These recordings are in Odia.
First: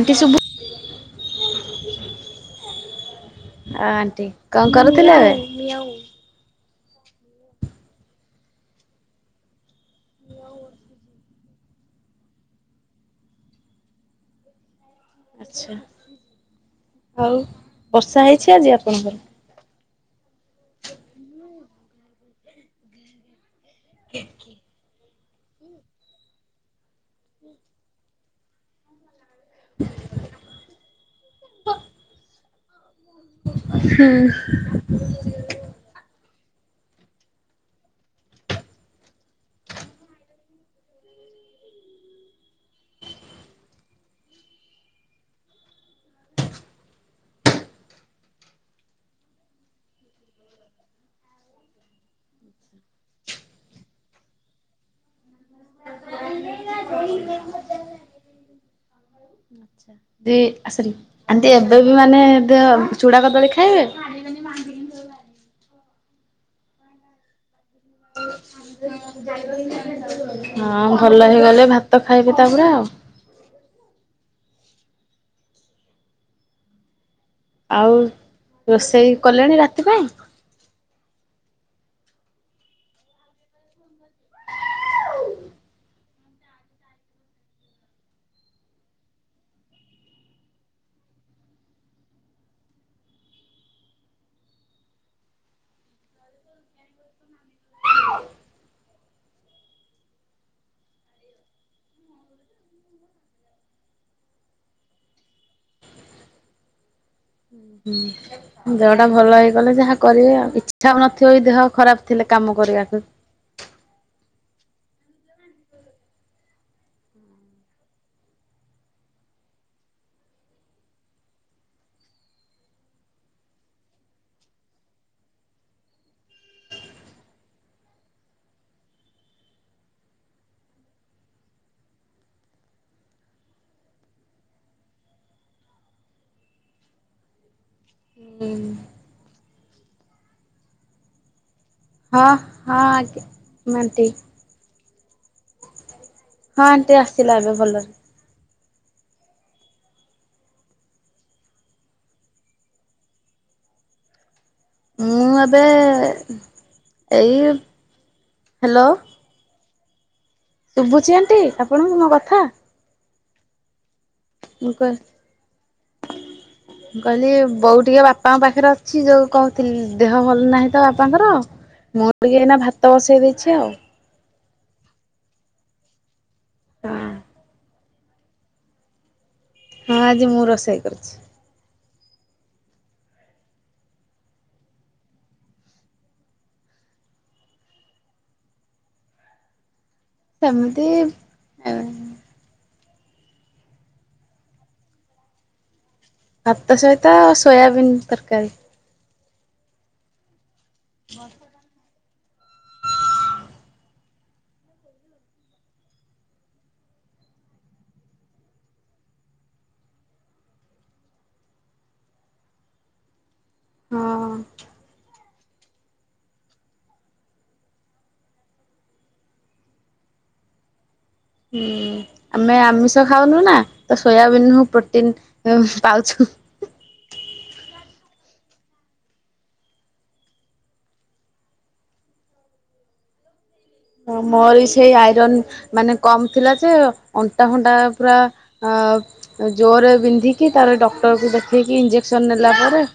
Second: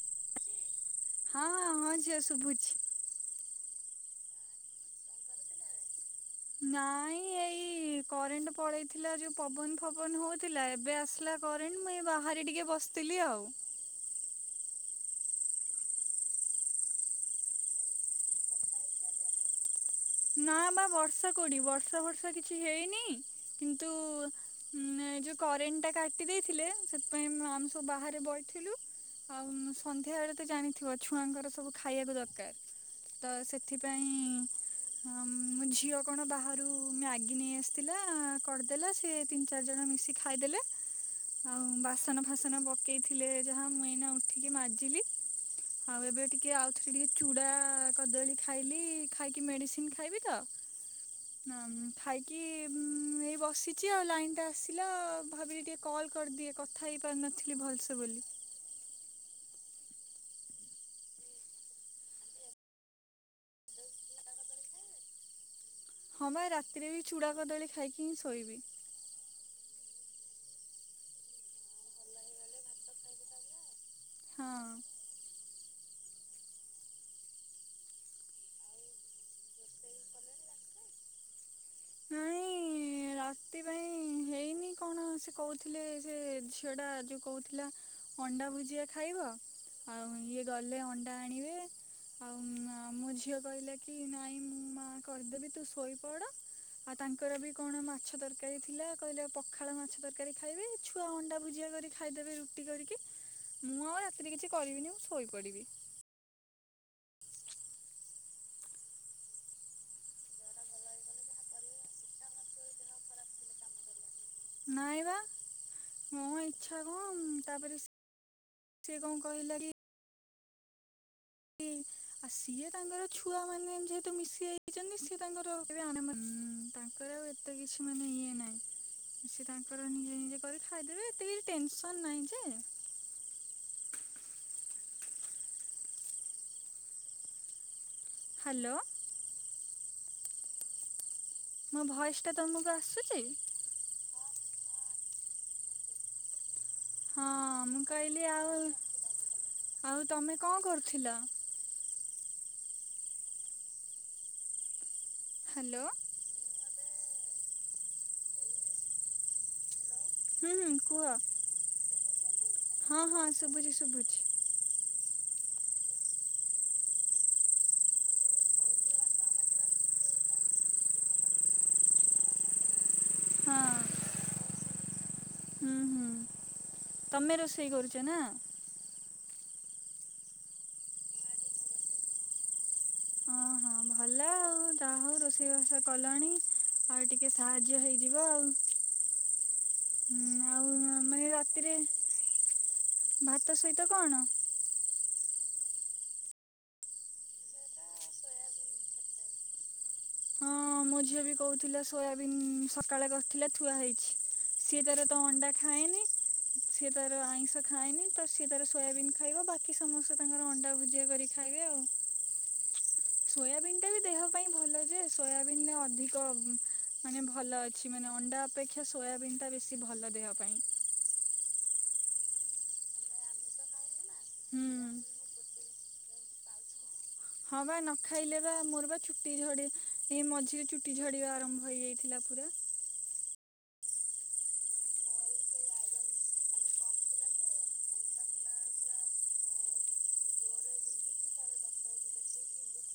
ଆଣ୍ଟି ଶୁଭୁ [inaudible] ହଁ ହଁ ହଁ ଝିଅ ଶୁଭୁଛି। ଆଉ ଆଣ୍ଟି କଣ କରୁଥିଲେ? ନାଇଁ ଏ-ଇ-ଇ-ଇ କରେଣ୍ଟ ପଳେଇଥିଲା ଯୋଉ ପବନ ଫବନ ହଉଥିଲା ଏବେ ଆସିଲା କରେଣ୍ଟ ମୁଁ ଏଇ ବାହାରେ ଟିକେ ବସିଥିଲି ଆଉ। ଆଚ୍ଛା ହଉ ବର୍ଷା ହେଇଛି ଆଜି ଆପଣଙ୍କର? ନା ବା ବର୍ଷା କୋଉଠି ବର୍ଷା ବର୍ଷା କିଛି ହେଇନି। କିନ୍ତୁ-ଉ-ଉ-ଉ ଏ ଯଉ କରେଣ୍ଟ ଟା କାଟି ଦେଇଥିଲେ ସେଥିପାଇଁ ଉ ଆମେ ସବୁ ବାହାରେ ବଇଥିଲୁ। ଆଉ-ଉ-ଉ ସନ୍ଧ୍ୟା ବେଳେ ତ ଜାଣିଥିବ ଛୁଆଙ୍କର ସବୁ ଖାଇବାକୁ ଦରକାର। ତ ସେଥିପାଇଁ-ଇ-ଇ-ଇ ହଁ ଉ-ଉ ମୋ ଝିଅ କଣ ବାହାରୁ-ଉ-ଉ ମ୍ୟାଗି ନେଇ ଆସିଥିଲା-ଆ କରିଦେଲା ସେ ତିନି ଚାରି ଜଣ ମିଶି ଖାଇଦେଲେ। ଆଉ ବାସନ ଫାସନ ପକେଇଥିଲେ ଯାହା ମୁଁ ଏଇନା ଉଠିକି ମାଜିଲି। ଆଉ ଏବେ ଟିକେ ଆଉଥରେ ଟିକେ ଚୁଡା-ଆ-ଆ କଦଳୀ ଖାଇଲି ଖାଇକି ମେଡିସି ସିନ ଖାଇବି ତ ହୁଁ ଖାଇକି-ଇ-ଇ-ଇ ଉ-ଉ-ଉ ଏଇ ବସିଛି ଆଉ ଲାଇନ ଟା ଆସିଲା ଭାବିଲି ଟିକେ କଲ୍ କରିଦିଏ କଥା ହେଇ ପାରିନଥିଲି ଭଲସେ ବୋଲି। ଦେ ଆସରି ଆଣ୍ଟି ଏବେ ବି ମାନେ ଦେହ ଚୂଡ଼ା କଦଳୀ ଖାଇବେ? [unintelligible] ହଁ ବା ରାତିରେ ବି ଚୂଡ଼ା କଦଳୀ ଖାଇକି ହିଁ ଶୋଇବି। ହଁ ଭଲ ହେଇଗଲେ ଭାତ ଖାଇବେ ତାପରେ ଆଉ। ହଁ। ଆଉ-ଉ-ଉ ରୋଷେଇ କଲେଣି ରାତିପାଇ? ନାଁଇ-ଇ-ଇ-ଇ ଇ ରାତି ପାଇଁ ହେଇନି କଣ ସେ କହୁଥିଲେ ସେ ଝିଅଟା ଯେଉ କହୁଥିଲା ଅଣ୍ଡା ଭୁଜିଆ ଖାଇବ, ଆଉ ଇଏ ଗଲେ ଅଣ୍ଡା ଆଣିବେ। ଉ-ଉ ମ ମୋ ଝିଅ କହିଲା କି ନାଇଁ ମୁଁ ମା କରିଦେବି ତୁ ଶୋଇପଡ। ଆଉ ତାଙ୍କର ବି କଣ ମାଛ ତରକାରୀ ଥିଲା କହିଲେ ପଖାଳ ମାଛ ତରକାରୀ ଖାଇବେ, ଛୁଆ ଅଣ୍ଡା ଭୁଜିଆ କରି ଖାଇଦେବେ ରୁଟି କରିକି। ମୁଁ ଆଉ ରାତିରେ କିଛି କରିବିନି ମୁଁ ଶୋଇପଡ଼ିବି। ହୁଁ। [unintelligible] ଦେହଟା ଭଲ ହେଇଗଲେ ଯାହା କରିବେ ଆଉ। ଇଚ୍ଛା ନଥିବ ଦେହ ଖରାପ ଥିଲେ କାମ କରିବାକୁ ନାଇଁ ବା ମୋ ଇଚ୍ଛାକୁ ତାପରେ ସେ ସେ କଣ କହିଲା କି ଇ-ଇ ସିଏ ତାଙ୍କର ଛୁଆ ମାନେ ଯେହେତୁ ମିଶି ଯାଇଛନ୍ତି ସିଏ ତାଙ୍କର [unintelligible] ତ କିଛି ମାନେ ଇଏ ନାହିଁ। ସିଏ ତାଙ୍କର ନିଜେ ନିଜେ କରି ଖାଇଦେବେ ଏତେ କିଛି ଟେନସନ ନାହିଁ ଯେ। ହ୍ୟାଲୋ। ମୋ ଭଏସ୍ ଟା ତମକୁ ଆସୁଛି? ମାଟି। ହଁ ଆଣ୍ଟି ହଁ ଆସିଲା ଏବେ ମୁଁ ଭଲରେ। କହିଲି ଆଉ ଆଉ ତମେ କଣ କରୁଥିଲ? ମୁଁ ଏବେ ହ୍ୟାଲୋ ଏଇ ହ୍ୟାଲୋ। ହୁଁ ହୁଁ ଶୁଭୁଛି କୁହ ଆଣ୍ଟି ଆପଣଙ୍କୁ ମୋ କଥା ହଁ ହଁ ଶୁଭୁଛି ଶୁଭୁଛି। ମୁଁ କଅ। ମୁଁ କହିଲି ବୋଉ ଟିକେ ବାପାଙ୍କ ପାଖରେ ଅଛି ଯୋଉ କହୁଥିଲି ଦେହ ଭଲ ନାହିଁ ତ ବାପାଙ୍କର। ମୁଁ ବି ଏଇନା ଭାତ ବସେଇ ଦେଇଛି ହଁ ଆଉ। ହୁଁ ହୁଁ ହଁ ତମେ ରୋଷେଇ କରୁଚ ନା? ହଁ ଆଜି ମୁଁ ରୋଷେଇ କରିୁଛି। ଅଁ ହଁ ଭ ଭଲ ଆଉ ଯାହା ହଉ ରୋଷେଇ ବାସ କଲାଣି। ଆଉ ଟିକେ ସାହାଯ୍ୟ ହେଇଯିବ ଆଉ। ହୁଁ ଆଉ ସେମିତି ମାନେ ରାତିରେ ଭାତ ସହିତ କଣ? ଭାତ ସହିତ ସୋୟାବିନ୍ ତରକାରୀ। ହଁ ମୋ ଝିଅ ବି କହୁଥିଲା ସୋୟାବିନ୍ ସକାଳେ କରିଥିଲା ଥୁଆ ହେଇଚି। ସିଏ ତାର ତ ଅଣ୍ଡା ଖାଏନି। ସିଏ ତାର ଆଇଁଷ ଖାଏନି ତ ସିଏ ତାର ସୋୟାବିନ୍ ଖାଇବ। ବାକି ସମସ୍ତେ ତାଙ୍କର ଅଣ୍ଡା ଭୁଜିଆ କରି ଖାଇବେ ଆଉ ସୋୟାବନ୍ ଟା ବି ହଁ ଦେହ ପାଇଁ ଭଲ ଯେ ସୋୟା ବିନ ରେ ଅଧିକ ମାନେ ଭଲ ଅଛି ମାନେ ଅଣ୍ଡା ଅପେକ୍ଷା ସୋୟାବନ୍ ଟା ବେଶୀ ଭଲ ଦେହ ପାଇଁ। ହୁଁ ଆମେ ଆମିଷ ଖାଉନୁ ନା ତ ସୋୟାବିିନ ହୁଁ। ହ ପ୍ରୋଟିନ୍ ପାଉଛୁ। ହଁ ବା ନ ଖାଇଲେ ବା ମୋର ବା ଚୁଟି ଝଡି ଏଇ ମଝିରେ ଚୁଟି ଝଡିବା ଆରମ୍ଭ ହେଇଯାଇଥିଲା ପୁରା। ହଁ ମୋର ବି ସେଇ ଆଇରନ୍ ମାନେ କମ ଥିଲା ଯେ ଅଣ୍ଟା ଫଣ୍ଟା ପୁରା ଅ ଜୋରରେ ବିନ୍ଧିକି ତାପରେ ଡକ୍ଟରକୁ ଦେଖେଇକି ଇଞ୍ଜେକ୍ସନ୍ ନେଲା ପରେ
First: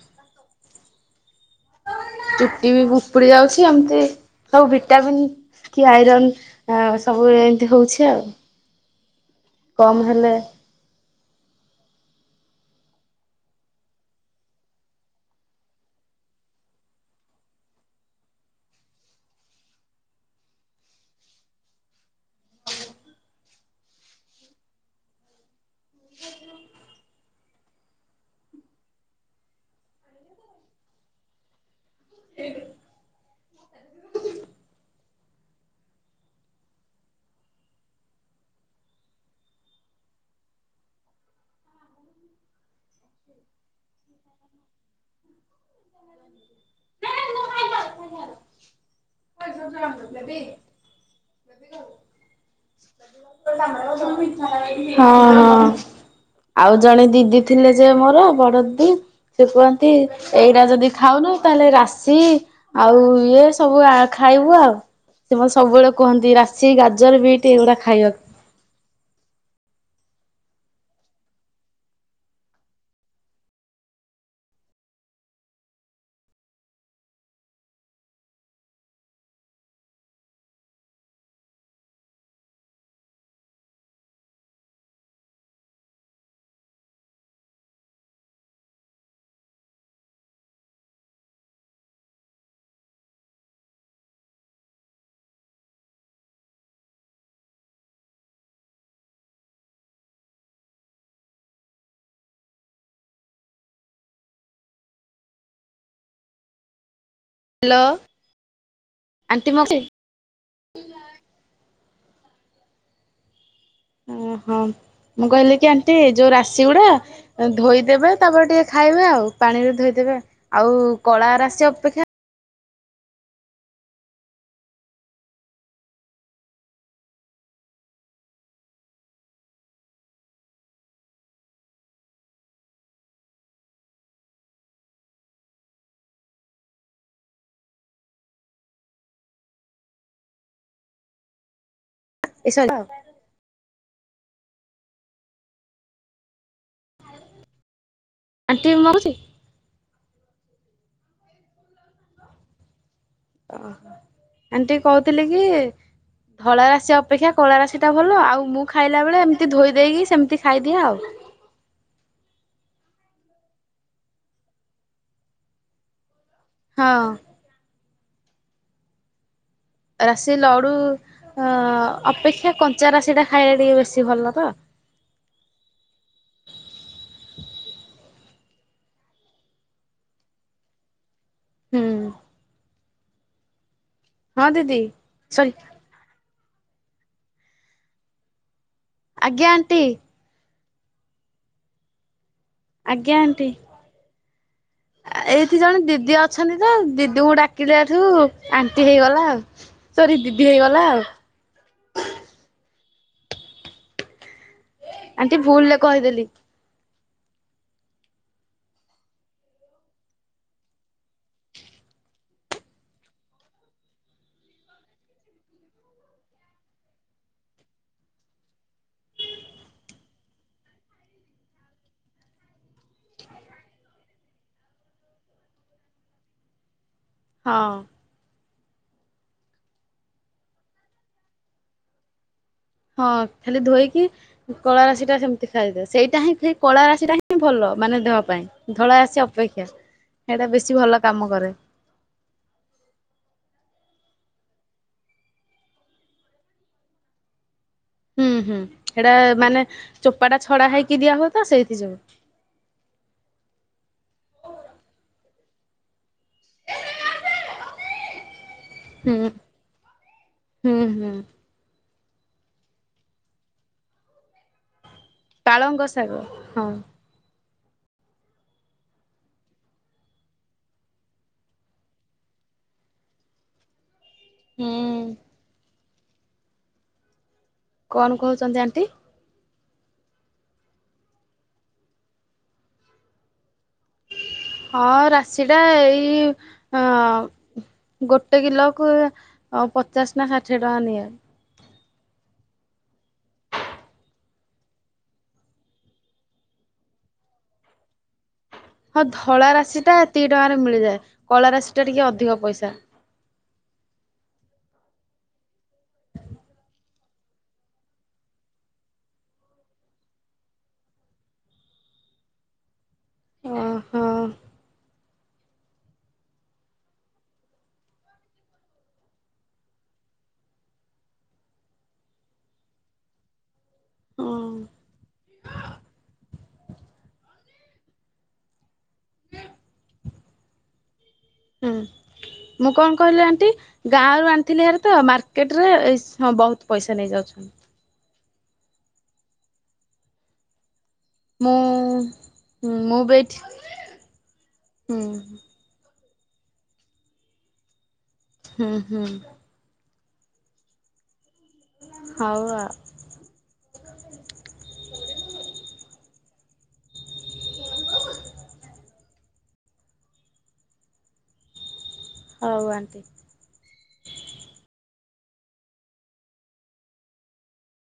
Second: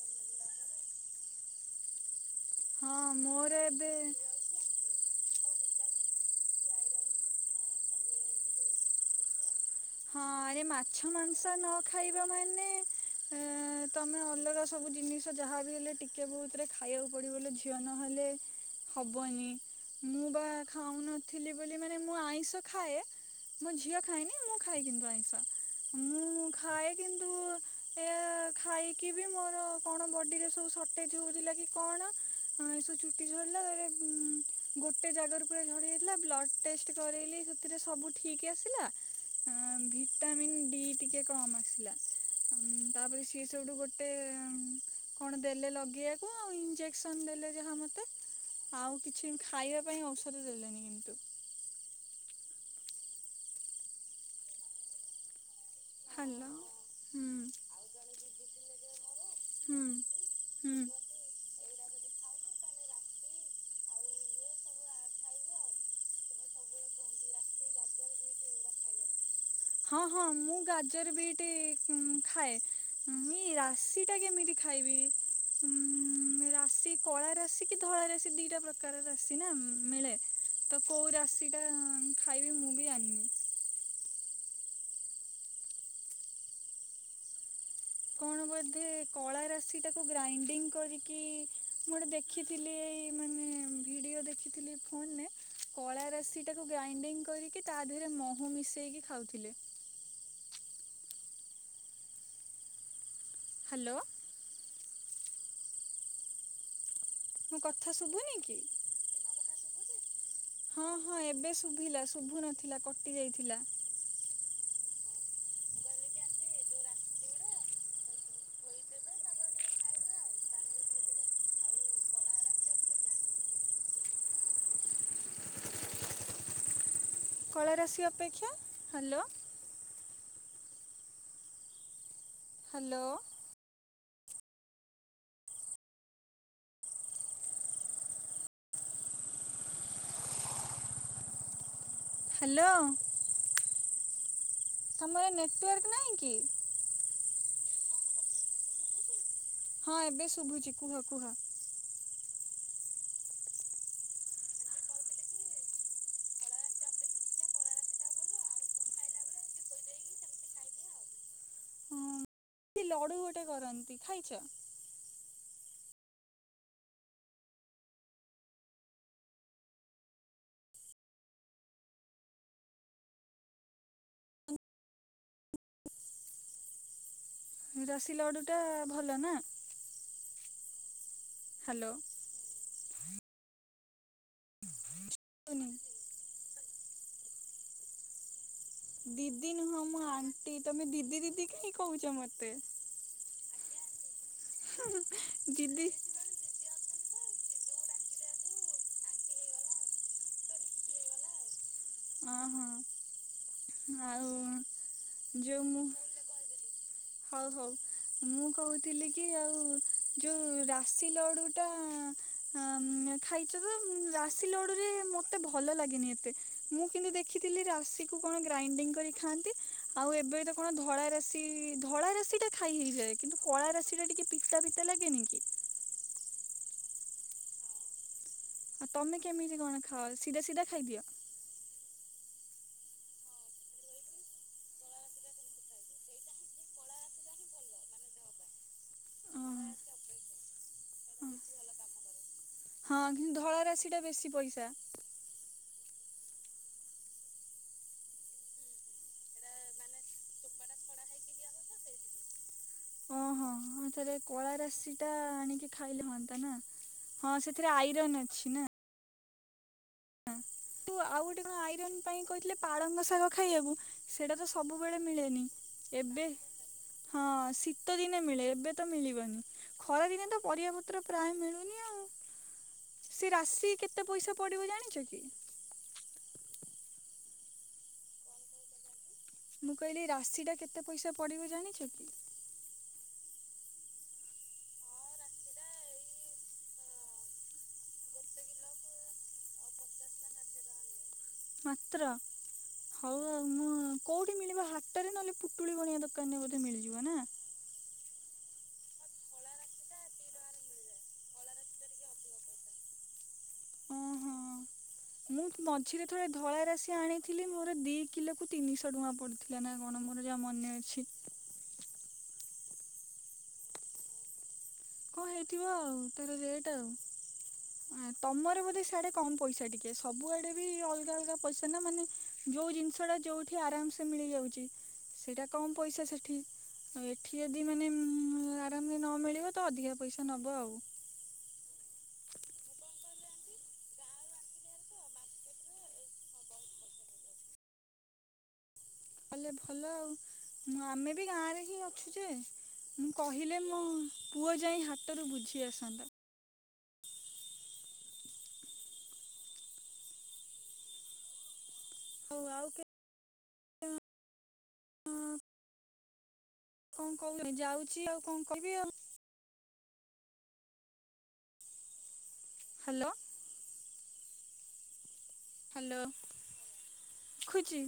ଚୁଟି ବି ହଁ ଉପୁଡି ମୋର ଯାଉଛି ଏବେ ଏମତି ସବୁ ଭିଟାମିନ୍ କି ଆଇରନ୍ ଆ ସବୁ ଏମତି ହଉଛି ଆଉ। କମ ହେଲେ ଏଇ ମାଛ ମାଂସ ନ ଖାଇବା ମାନେ ଏ ତମେ ଅଲଗା ସବୁ ଜିନିଷ ଯାହା ବି ହେଲେ ଟିକେ ବହୁତରେ ଖାଇବାକୁ ପଡିବ ବୋଲି ଝିଅ ନହେଲେ ହବନି ମୁଁ ବା ଖାଉନଥିଲି ବୋଲି ମାନେ ମୁଁ ଆଇଁଷ ଖାଏ। ମୋ ଝିଅ ଖାଏନି ମୁଁ ଖାଏ କିନ୍ତୁ ଆଇଁଷ। ମୁଁ ଖାଏ କିନ୍ତୁ ଏଆ ଖାଇକି ବି ମୋର କଣ ବଡ଼ିରେ ସବୁ ଶଟେଜ୍ ହଉଥିଲା କି କଣ ଅଁ ଏ ସ ଚୁଟି ଝଡିଲା ତା ପରେ ଗୋଟେ ଜାଗାରୁ ପୁରା ଝଡି ଯାଇଥିଲା ବ୍ଲଡ଼ ଟେଷ୍ଟ କରେଇଲି ସେଥିରେ ସବୁ ଠିକ୍ ଆସିଲା ଏଁ ଭି ଭିଟାମିନ୍ ଡି ଟିକେ କମ୍ ଆସିଲା। ଉଁ ତାପରେ ସିଏ ସେଉଠୁ ଗୋଟେ କଣ ଦେଲେ ଲଗେଇବାକୁ ଆଉ ଇଞ୍ଜେକ୍ସନ୍ ଦେଲେ ଯାହା ମୋତେ ଆଉ କିଛି ଖାଇବା ପାଇଁଁ ଔଷଧ ଦେଲେନି କିନ୍ତୁ। ତ ତାଙ୍କର ସବୁ [unintelligible] ହଁ ହଁ ହ୍ୟାଲୋ ଆଉ ଜଣେ ଦିଦି ହୁଁ ଥିଲେ ଯେ ମୋର ବଡ ଦିଦି। ସେ କୁହନ୍ତି ହୁଁ ଏଇଟା ହୁଁ। ଯଦି ଖାଉନୁ ତାହେଲେ ରାଶି ଆଉ ଇଏ ସବୁ ଆ ଖାଇବୁ ଆଉ। ସିଏ ମତେ ସବୁବେଳେ କୁହନ୍ତି ରାଶି ଗାଜର ବିଟ ଏଗୁଡା ଖାଇବାକୁ। ହଁ ହଁ ମୁଁ ଗାଜର ବିଟ୍ ଉଁ ଖାଏ। ଉଁ ଏଇ ରା ଶୀ ଟା କେମିତି ଖାଇବି? ଉଁ ହୁଁ ରାଶି କଳା ରାଶି କି ଧଳା ରାଶି ଦିଟା ପ୍ରକାର ରାଶି ନା ଉଁ ମିଳେ। ତ କୋଉ ରାଶିଟା-ଆଁ ଖାଇବି ମୁଁ ବି ଜାଣିନି? କଣ ବୋଧେ, କଳା ରାଶି ଟାକୁ ଗ୍ରାଇଣ୍ଡିଙ୍ଗ୍ କରିକି, ମୁଁ ଗୋଟେ ଦେଖ୍ ଖିଥିଲି ଏଇ ମାନେ ଭିଡ଼ିଓ ଦେଖିଥିଲି, ଫୋନ୍ ନେ କଳାରାଶି ଟାକୁ ଗ୍ରାଇଣ୍ଡିଙ୍ଗ୍ କରିକି, ତା ଦେହରେ ମହୁ ମିଶେଇକି ଖାଉଥିଲେ। ହ୍ୟାଲୋ। ମୋ ହ୍ୟାଲୋ। କଥା ଶୁଭୁନି କି? ଆଣ୍ଟି ମକି ହଁ, ହଁ ଏବେ ଶୁଭିଲା। ଶୁଭୁ ନଥିଲା କଟି ଯାଇଥିଲା। ଓହୋ! ମୁଁ କହିଲି କି ଆଣ୍ଟି ଯୋଉ ରାଶିଗୁଡା ଧୋଇଦେବେ, ତା'ପରେ ଟିକେ ଖାଇବେ ଆଉ। ପାଣିରେ ଧୋଇଦେବେ ଆଉ। କଳା ରାଶି ଅପେକ୍ଷା କଳା ରାଶି ଅପେକ୍ଷା, ହ୍ୟାଲୋ! ହ୍ୟାଲୋ। ଏ ସରି ହ୍ୟାଲୋଁ। ତମର ନେଟ୍ ୱାର୍କ ନାହିଁ କି? ଆଣ୍ଟି ମଉଛି। ହଁ, ଏବେ ଶୁଭୁଛି। କୁହ, କୁହ। ଓହୋ! ଆଣ୍ଟି କହୁଥିଲି କି ଧଳା ରାଶି ଅପେକ୍ଷା କଳା ରାଶିଟା ଭଲ। ଆଉ ମୁଁ ଖାଇଲା ବଳେ ଏମିତି ଧୋଇ ଦେଇକି, ସେମିତି ଖାଇଦିଏ ଆଉ। ହଁ। ଲଡୁ ଗୋଟେ କରନ୍ତି ଖାଇଛ? ହଁ। ରାଶି ଲଡୁ ଅ-ଅପେକ୍ଷା କଞ୍ଚା ରାଶି ଟା ଖାଇବା ଟିକେ ବେଶୀ ଭଲ ତ। ରାଶି ଲଡ଼ୁଟା ଭଲ ନା! ହୁଁ। ହ୍ୟାଲୋ। ହଁ ଦିଦି। ସରି ତୁନି। ଆଜ୍ଞା ଦିଦି ଆଣ୍ଟି ନୁହଁ ମୁଁ ଆଣ୍ଟି, ତମେ ଦିଦି ଦିଦି କାହିଁ କହୁଛ ମତେ? ଆଜ୍ଞା, ଆଣ୍ଟି ଏଇଠି ଜଣେ ଦିଦି ଅ ଅଛନ୍ତି ତ, ଦିଦିକୁ ଡାକିଲା ଠୁ ଆଣ୍ଟି ହେଇଗଲା ଆଉ। ସରି ଦିଦି ହେଇଗଲା ଆଉ। ଅ ହଁ। ଆଉଁ। ଆଣ୍ଟି ଭୁଲ୍ ଲେ କହିଦେଲି। ହଉ, ହଉ, ମୁଁ କହୁଥିଲି କି ଆଉ, ଯୋଉ ରାଶି ଲଡ଼ୁ ଟାଁ ହଁ, ଉମ୍ ଖାଇଛ ତ, ରାଶି ଲଡୁରେ ମତେ ଭଲ ଲାଗେନି ଏତେ। ମୁଁ, କିନ୍ତୁ ଦେଖିଥିଲି ରାଶିକୁୁ କଣ ଗ୍ରାଇଣ୍ଡିଙ୍ଗ୍ କରିକି ଖାଆନ୍ତି। ଆଉ ଏବେ ତ କଣ ଧଳା ରାଶି ଧଳା ରାଶି ଟା ଖାଇ ହେଇଯାଏ। କିନ୍ତୁ କଳା ରାଶି ଟା ଟିକେ ପିତା ପିତା ଲାଗେନି କି? ହଁ। ଆଉ ତମେ କେମିତି କଣ ଖାଅ? ସିଧା ସିଧା ଖାଇଦିଅ? ହଁ, ଖାଲି ଧୋଇକି କଳାରାଶି ଟା ସେମିତି ଖାଇବେ। ସେଇଟା ହିଁ ସେ କଳାରାଶି ଟା ହିଁ ଭଲ, ମାନେ ଦେହ ପାଇଁ। ଧଳା ରାଶି ଅପେକ୍ଷା ଓହୋ। ସେଇଟା ବେଶୀ ଭଲ କାମ କରେ। ହଁ, ହିଁ ଧଳା ରାଶି ଟା ବେଶୀ ପଇସା। ହୁଁ, ହୁଁ ହେଇଡା ମାନେ ଚୋପାଟା ଛଡା ହେଇକି ଦିଆ ହୁଏତ ସେଇଥିଯୋଗୁଁ। ଓହୋ ହଁ, ଥରେ କଳାରାଶି ଟା, ଆଣିକି ଖାଇଲେ ହଅନ୍ତା ନା? ହଁ ସେ ଏଥିରେ ଆଇରନ୍ ଅଛି ନା! ହୁଁ। ହୁଁ ତୁ ହୁଁ ଆଉ ଗୋଟେ କଣ ଆଇରନ ପାଇଁ କହିଥିଲେ ପାଳଙ୍ଗ ଶାଗ ଖାଇବାକୁ। ସେଇଟା ତ ସବୁବେଳେ ମିଳେନି। ପାଳଙ୍ଗ ଶାଗ ଏବେ ହଁ ହଁ ଶୀତ ଦିନେ ମିଳେ ଏବେ ତ ମିଳିବନି। ଖରାଦିନେ ତ ପରିବା ପତ୍ର ପ୍ରାୟ ମିଳୁନି ଆଉ। ସେ ରାଶି କେ ତେ ପଇସା ପଡ଼ିବ ହୁଁ ଜାଣିଚ କି? କଣ କହୁଛନ୍ତି ଆଣ୍ଟି। ମୁଁ କହିଲି ରାଶିଟା କେତେ ପଇସା ପଡ଼ିବ ଜାଣିଚ କି? ହଁ ରାଶି ଟା ଏଇ ଅଁ ଗୋଟେ କିଲୋକୁ ପଚାଶ ନା ଷାଠିଏ ଟଙ୍କା ନିଏ। ମାତ୍ର। ହଉ ଆଉ ମୁଁ କୋଉଠି ମିଳିବ ହାଟରେ ନହେଲେ ପୁଟୁଳି ବଣିଆ ଦୋକାନରେ ବୋଧେ ମିଳିଯିବ ନା। ହଁ ଧଳା ରାଶିଟା ଏତିିକି ଟଙ୍କାରେ ମିଳିଯାଏ କଳା ରାଶିଟା ଟିକେ ଅଧିକ ପଇସା। ଉଁ ହୁଁ। ମୁଁ ମଝିରେ ଥରେ ଧଳା ରାଶି ଆଣିଥିଲି ମୋର ଦି କିଲୋକୁ ତିନିଶହ ଟଙ୍କା ପଡ଼ିି ଥିଲା ନା କଣ ମୋର ଯାହା ମନେ ଅଛି। ଓହୋ ହଁ କଁ ହେଇଥିବ ଆଉ ତାର ରେଟ୍ ଆଉ। ଅ ତମର ବୋଧେ ସିଆଡ଼େ କମ୍ ପଇସା ଟିକେ ସବୁଆଡ଼େ ବି ଅଲଗା ଅଲଗା ପଇସା ନା ମାନେ ଯୋଉ ଜିନିଷଟା ଯୋଉ ଠି ଆରାମସେ ମିଳିଯାଉଚି। ହୁଁ ସେଇଟା କମ ପଇସା ସେଠି ଆଉ ଏଠି ଯଦି ମାନେ ଆରାମରେ ନ ମିଳିବ ତ ଅଧିକା ପଇସା ନବ ଆଉ। ମୁଁ କଣ କହିଲି ଆଣ୍ଟି। ଗାଁ ରୁ ଆଣିଥିଲି ହାରିତ ମାର୍କେଟ ରେ ସ ବହୁତ ପଇସା ନେଇଯାଉଛନ୍ତି। ତାହେଲେ ଭଲ ଆଉ ହୁଁ ଆମେ ଏଇ ଗାଁ ମୁଁ ରେ ହିଁ ଅଛୁ ଯେ ମୁଁ ବି ଏଇଠି କହିଲେ ମୋ ପୁଅ ଯାଇ ହୁଁ ହାଟରୁ ବୁଝି ଆସନ୍ତା। ହୁଁ ହୁଁ। ହଉ ଆ ଆଉ କେ କଣ କହୁନି ଯାଉଛି ଆଉ କଣ କହିବି ଆଉ। ଅଉ ଆଣ୍ଟି। Hello hello ଖୁଚି।